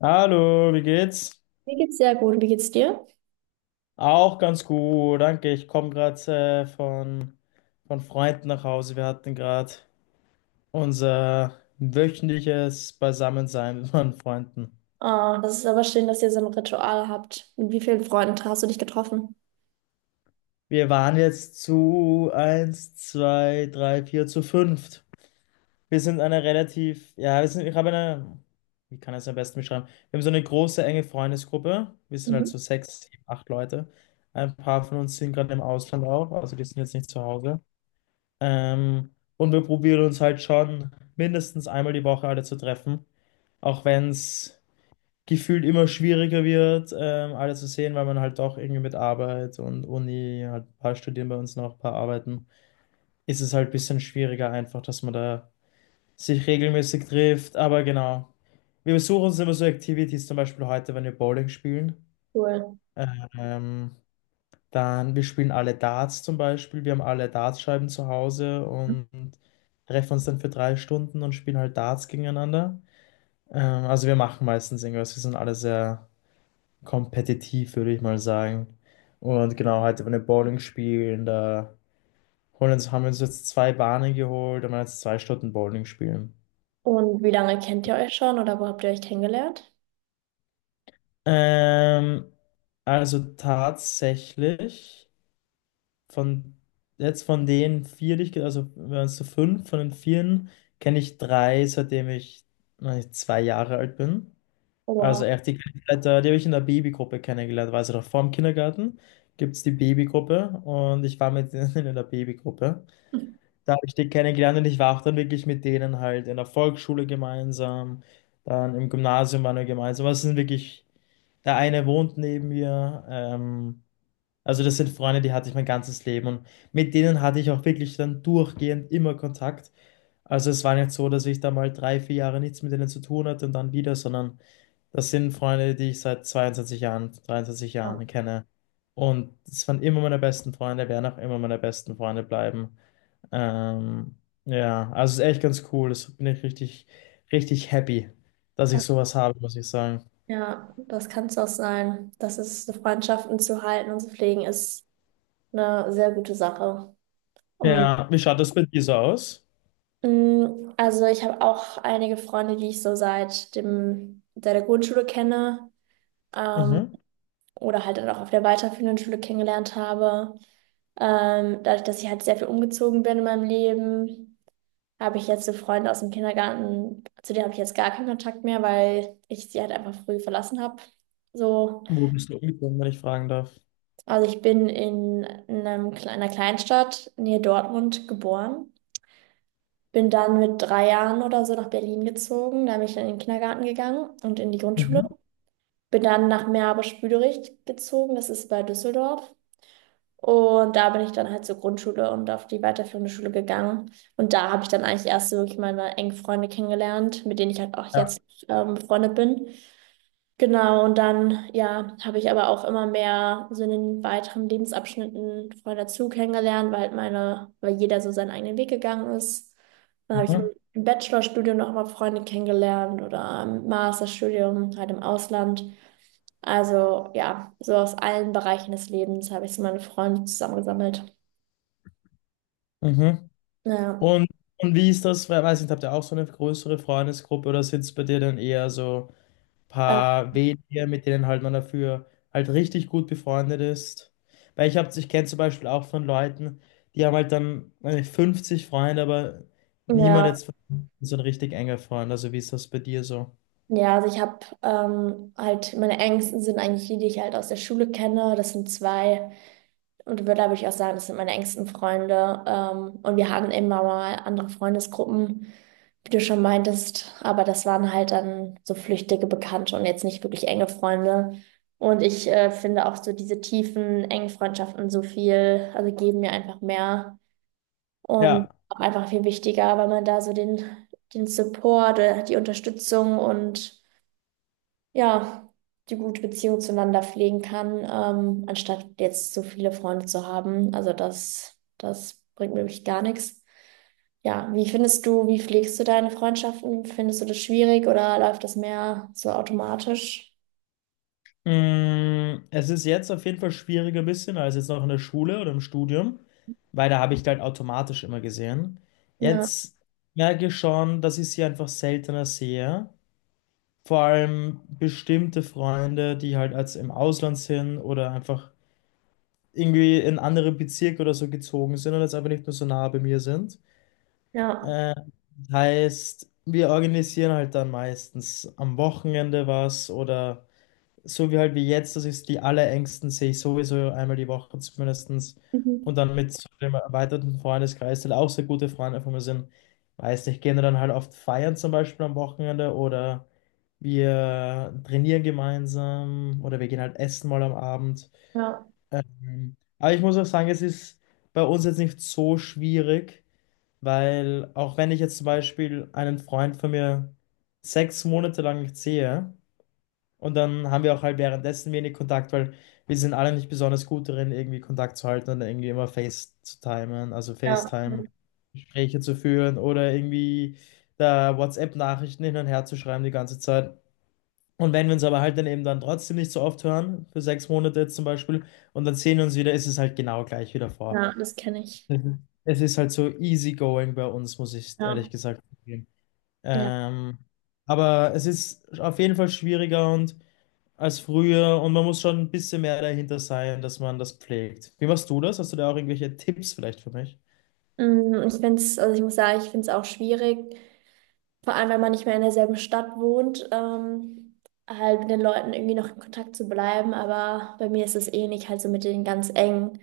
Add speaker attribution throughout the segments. Speaker 1: Hallo, wie geht's?
Speaker 2: Mir geht's sehr gut. Wie geht's dir?
Speaker 1: Auch ganz gut, danke. Ich komme gerade äh, von, von Freunden nach Hause. Wir hatten gerade unser wöchentliches Beisammensein mit meinen Freunden.
Speaker 2: Ah, das ist aber schön, dass ihr so ein Ritual habt. Mit wie vielen Freunden hast du dich getroffen?
Speaker 1: Wir waren jetzt zu eins, zwei, drei, vier, zu fünft. Wir sind eine relativ, ja, wir sind, ich habe eine, wie kann ich es am besten beschreiben? Wir haben so eine große, enge Freundesgruppe. Wir sind halt
Speaker 2: Mhm.
Speaker 1: so sechs, sieben, acht Leute. Ein paar von uns sind gerade im Ausland auch, also die sind jetzt nicht zu Hause. Und wir probieren uns halt schon mindestens einmal die Woche alle zu treffen, auch wenn es gefühlt immer schwieriger wird, alle zu sehen, weil man halt doch irgendwie mit Arbeit und Uni, halt ein paar studieren bei uns noch, ein paar arbeiten, ist es halt ein bisschen schwieriger einfach, dass man da sich regelmäßig trifft. Aber genau, wir besuchen uns immer so Activities, zum Beispiel heute, wenn wir Bowling spielen.
Speaker 2: Cool.
Speaker 1: Ähm, wir spielen alle Darts zum Beispiel. Wir haben alle Dartscheiben zu Hause und treffen uns dann für 3 Stunden und spielen halt Darts gegeneinander. Also wir machen meistens irgendwas. Wir sind alle sehr kompetitiv, würde ich mal sagen. Und genau, heute wollen wir Bowling spielen. Da holen uns, haben wir uns jetzt zwei Bahnen geholt und wollen jetzt 2 Stunden Bowling spielen.
Speaker 2: Und wie lange kennt ihr euch schon oder wo habt ihr euch kennengelernt?
Speaker 1: Ähm, also tatsächlich. Von jetzt von den vier, die ich, also wir waren zu fünf, von den vieren kenne ich drei, seitdem ich, weiß nicht, 2 Jahre alt bin. Also
Speaker 2: Wow.
Speaker 1: echt, die, kenn ich seit die habe ich in der Babygruppe kennengelernt, also noch vor dem Kindergarten gibt es die Babygruppe und ich war mit denen in der Babygruppe. Da habe ich die kennengelernt und ich war auch dann wirklich mit denen halt in der Volksschule gemeinsam, dann im Gymnasium waren wir gemeinsam. Also es sind wirklich, der eine wohnt neben mir, also das sind Freunde, die hatte ich mein ganzes Leben und mit denen hatte ich auch wirklich dann durchgehend immer Kontakt. Also es war nicht so, dass ich da mal drei, vier Jahre nichts mit denen zu tun hatte und dann wieder, sondern das sind Freunde, die ich seit 22 Jahren, 23
Speaker 2: Ja,
Speaker 1: Jahren kenne. Und es waren immer meine besten Freunde, werden auch immer meine besten Freunde bleiben. Ähm, ja, also es ist echt ganz cool. Das bin ich richtig, richtig happy, dass ich sowas habe, muss ich sagen.
Speaker 2: ja, das kann es auch sein. Das ist, so Freundschaften zu halten und zu pflegen, ist eine sehr gute Sache, um
Speaker 1: Ja, wie schaut das bei dir so aus?
Speaker 2: Also ich habe auch einige Freunde, die ich so seit der Grundschule kenne, ähm,
Speaker 1: Mhm.
Speaker 2: oder halt dann auch auf der weiterführenden Schule kennengelernt habe. Dadurch, dass ich halt sehr viel umgezogen bin in meinem Leben, habe ich jetzt so Freunde aus dem Kindergarten, zu denen habe ich jetzt gar keinen Kontakt mehr, weil ich sie halt einfach früh verlassen habe. So,
Speaker 1: Wo bist du umgezogen, wenn ich fragen darf?
Speaker 2: also ich bin in einer Kleinstadt, nähe Dortmund, geboren. Bin dann mit 3 Jahren oder so nach Berlin gezogen. Da bin ich dann in den Kindergarten gegangen und in die Grundschule.
Speaker 1: Mhm.
Speaker 2: Bin dann nach Meerbusch-Büderich gezogen, das ist bei Düsseldorf. Und da bin ich dann halt zur Grundschule und auf die weiterführende Schule gegangen. Und da habe ich dann eigentlich erst so wirklich meine engen Freunde kennengelernt, mit denen ich halt auch
Speaker 1: Ja.
Speaker 2: jetzt befreundet bin. Genau, und dann, ja, habe ich aber auch immer mehr so in den weiteren Lebensabschnitten Freunde dazu kennengelernt, weil halt meine, weil jeder so seinen eigenen Weg gegangen ist. Dann habe ich
Speaker 1: Mhm.
Speaker 2: im Bachelorstudium noch mal Freunde kennengelernt oder im Masterstudium halt im Ausland. Also ja, so aus allen Bereichen des Lebens habe ich so meine Freunde zusammengesammelt.
Speaker 1: Mhm.
Speaker 2: Ja,
Speaker 1: Und, und wie ist das? Weiß nicht, habt ihr auch so eine größere Freundesgruppe oder sitzt bei dir dann eher so ein
Speaker 2: äh,
Speaker 1: paar wenige, mit denen halt man dafür halt richtig gut befreundet ist? Weil ich hab, ich kenne zum Beispiel auch von Leuten, die haben halt dann weiß nicht, 50 Freunde, aber niemand
Speaker 2: ja,
Speaker 1: jetzt von denen ist so ein richtig enger Freund. Also wie ist das bei dir so?
Speaker 2: ja, also ich habe halt, meine engsten sind eigentlich die, die ich halt aus der Schule kenne. Das sind zwei. Und würde aber ich auch sagen, das sind meine engsten Freunde. Und wir hatten immer mal andere Freundesgruppen, wie du schon meintest. Aber das waren halt dann so flüchtige Bekannte und jetzt nicht wirklich enge Freunde. Und ich finde auch so diese tiefen, engen Freundschaften so viel, also geben mir einfach mehr und
Speaker 1: Ja.
Speaker 2: auch einfach viel wichtiger, weil man da so den Support, die Unterstützung und ja, die gute Beziehung zueinander pflegen kann, anstatt jetzt so viele Freunde zu haben. Also das bringt mir wirklich gar nichts. Ja, wie pflegst du deine Freundschaften? Findest du das schwierig oder läuft das mehr so automatisch?
Speaker 1: Es ist jetzt auf jeden Fall schwieriger ein bisschen als jetzt noch in der Schule oder im Studium, weil da habe ich halt automatisch immer gesehen.
Speaker 2: Ja,
Speaker 1: Jetzt merke ich schon, dass ich sie einfach seltener sehe. Vor allem bestimmte Freunde, die halt als im Ausland sind oder einfach irgendwie in andere Bezirke oder so gezogen sind und jetzt einfach nicht mehr so nah bei mir sind.
Speaker 2: ja,
Speaker 1: Äh, heißt, wir organisieren halt dann meistens am Wochenende was oder so wie halt wie jetzt, das ist die allerängsten, sehe ich sowieso einmal die Woche zumindestens. Und
Speaker 2: mhm.
Speaker 1: dann mit so dem erweiterten Freundeskreis, der auch sehr gute Freunde von mir sind. Weiß nicht, gehen wir dann halt oft feiern zum Beispiel am Wochenende oder wir trainieren gemeinsam oder wir gehen halt essen mal am Abend.
Speaker 2: Ja,
Speaker 1: Mhm. Aber ich muss auch sagen, es ist bei uns jetzt nicht so schwierig, weil auch wenn ich jetzt zum Beispiel einen Freund von mir 6 Monate lang nicht sehe, und dann haben wir auch halt währenddessen wenig Kontakt, weil wir sind alle nicht besonders gut darin, irgendwie Kontakt zu halten und irgendwie immer Face zu timen, also
Speaker 2: ja,
Speaker 1: FaceTime-Gespräche zu führen oder irgendwie da WhatsApp-Nachrichten hin und her zu schreiben die ganze Zeit. Und wenn wir uns aber halt dann eben dann trotzdem nicht so oft hören, für 6 Monate jetzt zum Beispiel, und dann sehen wir uns wieder, ist es halt genau gleich wieder vor.
Speaker 2: ja, das kenne ich.
Speaker 1: Es ist es ist halt so easygoing bei uns, muss ich
Speaker 2: Ja,
Speaker 1: ehrlich gesagt zugeben.
Speaker 2: ja.
Speaker 1: Ähm, aber es ist auf jeden Fall schwieriger und als früher und man muss schon ein bisschen mehr dahinter sein, dass man das pflegt. Wie machst du das? Hast du da auch irgendwelche Tipps vielleicht für mich?
Speaker 2: Also ich muss sagen, ich finde es auch schwierig. Vor allem, wenn man nicht mehr in derselben Stadt wohnt, halt mit den Leuten irgendwie noch in Kontakt zu bleiben. Aber bei mir ist es ähnlich, halt so mit den ganz engen.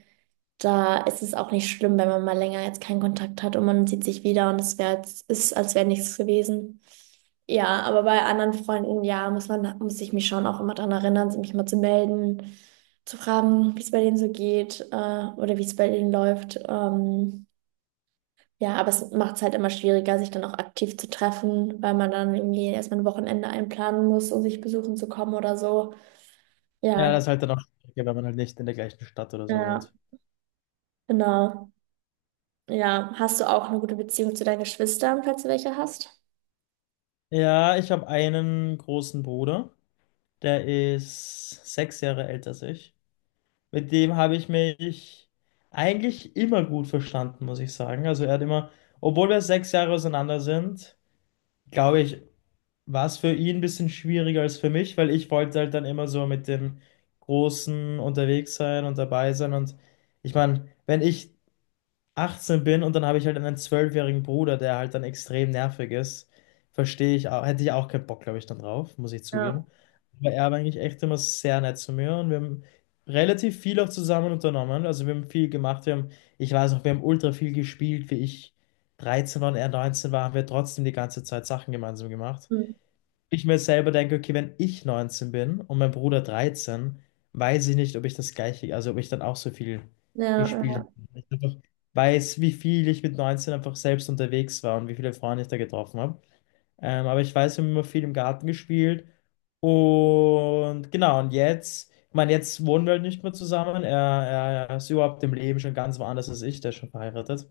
Speaker 2: Da ist es auch nicht schlimm, wenn man mal länger jetzt keinen Kontakt hat und man sieht sich wieder und ist, als wäre nichts gewesen. Ja, aber bei anderen Freunden, ja, muss ich mich schon auch immer daran erinnern, mich mal zu melden, zu fragen, wie es bei denen so geht, oder wie es bei denen läuft. Ja, aber es macht es halt immer schwieriger, sich dann auch aktiv zu treffen, weil man dann irgendwie erstmal ein Wochenende einplanen muss, um sich besuchen zu kommen oder so.
Speaker 1: Ja,
Speaker 2: Ja,
Speaker 1: das ist halt dann auch schwieriger, wenn man halt nicht in der gleichen Stadt oder so
Speaker 2: ja,
Speaker 1: wohnt.
Speaker 2: genau. Ja, hast du auch eine gute Beziehung zu deinen Geschwistern, falls du welche hast?
Speaker 1: Ja, ich habe einen großen Bruder, der ist 6 Jahre älter als ich. Mit dem habe ich mich eigentlich immer gut verstanden, muss ich sagen. Also er hat immer, obwohl wir 6 Jahre auseinander sind, glaube ich, war es für ihn ein bisschen schwieriger als für mich, weil ich wollte halt dann immer so mit dem Großen unterwegs sein und dabei sein. Und ich meine, wenn ich 18 bin und dann habe ich halt einen zwölfjährigen Bruder, der halt dann extrem nervig ist, verstehe ich auch, hätte ich auch keinen Bock, glaube ich, dann drauf, muss ich
Speaker 2: Ja,
Speaker 1: zugeben. Aber er war eigentlich echt immer sehr nett zu mir und wir haben relativ viel auch zusammen unternommen. Also wir haben viel gemacht, wir haben, ich weiß noch, wir haben ultra viel gespielt, wie ich 13 war und er 19 war, haben wir trotzdem die ganze Zeit Sachen gemeinsam gemacht
Speaker 2: hm.
Speaker 1: ich mir selber denke, okay, wenn ich 19 bin und mein Bruder 13, weiß ich nicht, ob ich das gleiche, also ob ich dann auch so viel gespielt
Speaker 2: Ja,
Speaker 1: habe. Ich einfach weiß, wie viel ich mit 19 einfach selbst unterwegs war und wie viele Freunde ich da getroffen habe. Aber ich weiß, wir haben immer viel im Garten gespielt. Und genau, und jetzt, ich meine, jetzt wohnen wir halt nicht mehr zusammen. Er ist überhaupt im Leben schon ganz woanders als ich, der ist schon verheiratet.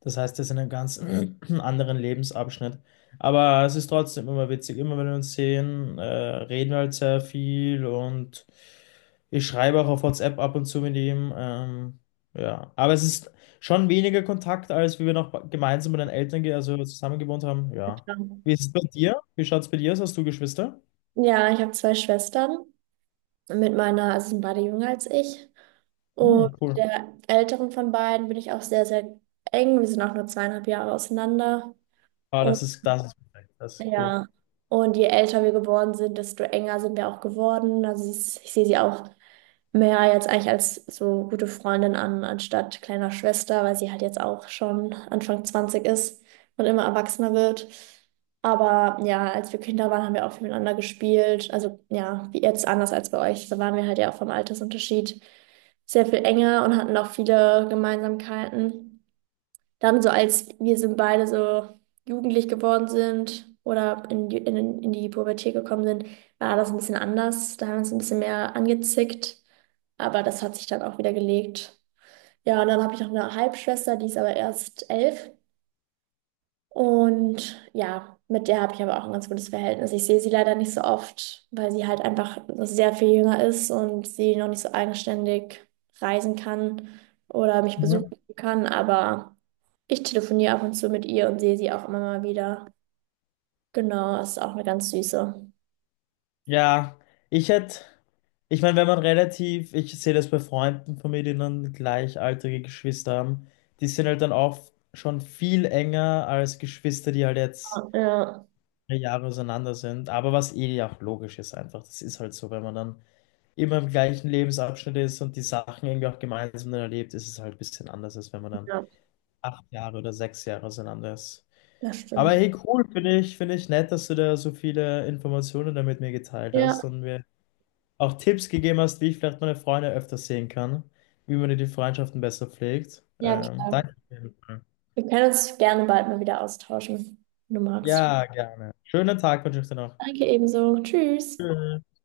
Speaker 1: Das heißt, das ist in einem ganz anderen Lebensabschnitt. Aber es ist trotzdem immer witzig. Immer wenn wir uns sehen, reden wir halt sehr viel und ich schreibe auch auf WhatsApp ab und zu mit ihm. Ja, aber es ist schon weniger Kontakt, als wie wir noch gemeinsam mit den Eltern, also zusammen gewohnt haben. Ja.
Speaker 2: ja.
Speaker 1: Wie ist es bei dir? Wie schaut es bei dir aus? Hast du Geschwister?
Speaker 2: Ja, ich habe zwei Schwestern. Also sind beide jünger als ich. Und
Speaker 1: Hm, cool.
Speaker 2: der älteren von beiden bin ich auch sehr, sehr eng. Wir sind auch nur 2,5 Jahre auseinander.
Speaker 1: Ah, das ist, perfekt. Das ist cool.
Speaker 2: Ja, und je älter wir geworden sind, desto enger sind wir auch geworden. Ich sehe sie auch mehr jetzt eigentlich als so gute Freundin an, anstatt kleiner Schwester, weil sie halt jetzt auch schon Anfang 20 ist und immer erwachsener wird. Aber ja, als wir Kinder waren, haben wir auch viel miteinander gespielt. Also ja, wie jetzt anders als bei euch. Da waren wir halt ja auch vom Altersunterschied sehr viel enger und hatten auch viele Gemeinsamkeiten. Dann so als wir sind beide so jugendlich geworden sind oder in die Pubertät gekommen sind, war das ein bisschen anders. Da haben wir uns ein bisschen mehr angezickt, aber das hat sich dann auch wieder gelegt. Ja, und dann habe ich noch eine Halbschwester, die ist aber erst 11. Und ja, mit der habe ich aber auch ein ganz gutes Verhältnis. Ich sehe sie leider nicht so oft, weil sie halt einfach sehr viel jünger ist und sie noch nicht so eigenständig reisen kann oder mich
Speaker 1: Mhm.
Speaker 2: besuchen kann, aber. Ich telefoniere ab und zu mit ihr und sehe sie auch immer mal wieder. Genau, ist auch eine ganz süße.
Speaker 1: Ja, ich hätte, ich meine, wenn man relativ, ich sehe das bei Freunden von mir, die dann gleichaltrige Geschwister haben, die sind halt dann auch schon viel enger als Geschwister, die halt jetzt
Speaker 2: Ja,
Speaker 1: 3 Jahre auseinander sind. Aber was eh auch logisch ist einfach, das ist halt so, wenn man dann immer im gleichen Lebensabschnitt ist und die Sachen irgendwie auch gemeinsam dann erlebt, ist es halt ein bisschen anders, als wenn man dann
Speaker 2: ja,
Speaker 1: 8 Jahre oder 6 Jahre auseinander ist.
Speaker 2: das
Speaker 1: Aber
Speaker 2: stimmt.
Speaker 1: hey, cool, finde ich nett, dass du da so viele Informationen da mit mir geteilt
Speaker 2: Ja,
Speaker 1: hast und wir auch Tipps gegeben hast, wie ich vielleicht meine Freunde öfters sehen kann, wie man die Freundschaften besser pflegt.
Speaker 2: ja, klar.
Speaker 1: Danke auf jeden Fall.
Speaker 2: Wir können uns gerne bald mal wieder austauschen, wenn du magst.
Speaker 1: Ja, gerne. Schönen Tag wünsche ich dir noch.
Speaker 2: Danke ebenso. Tschüss.
Speaker 1: Tschüss.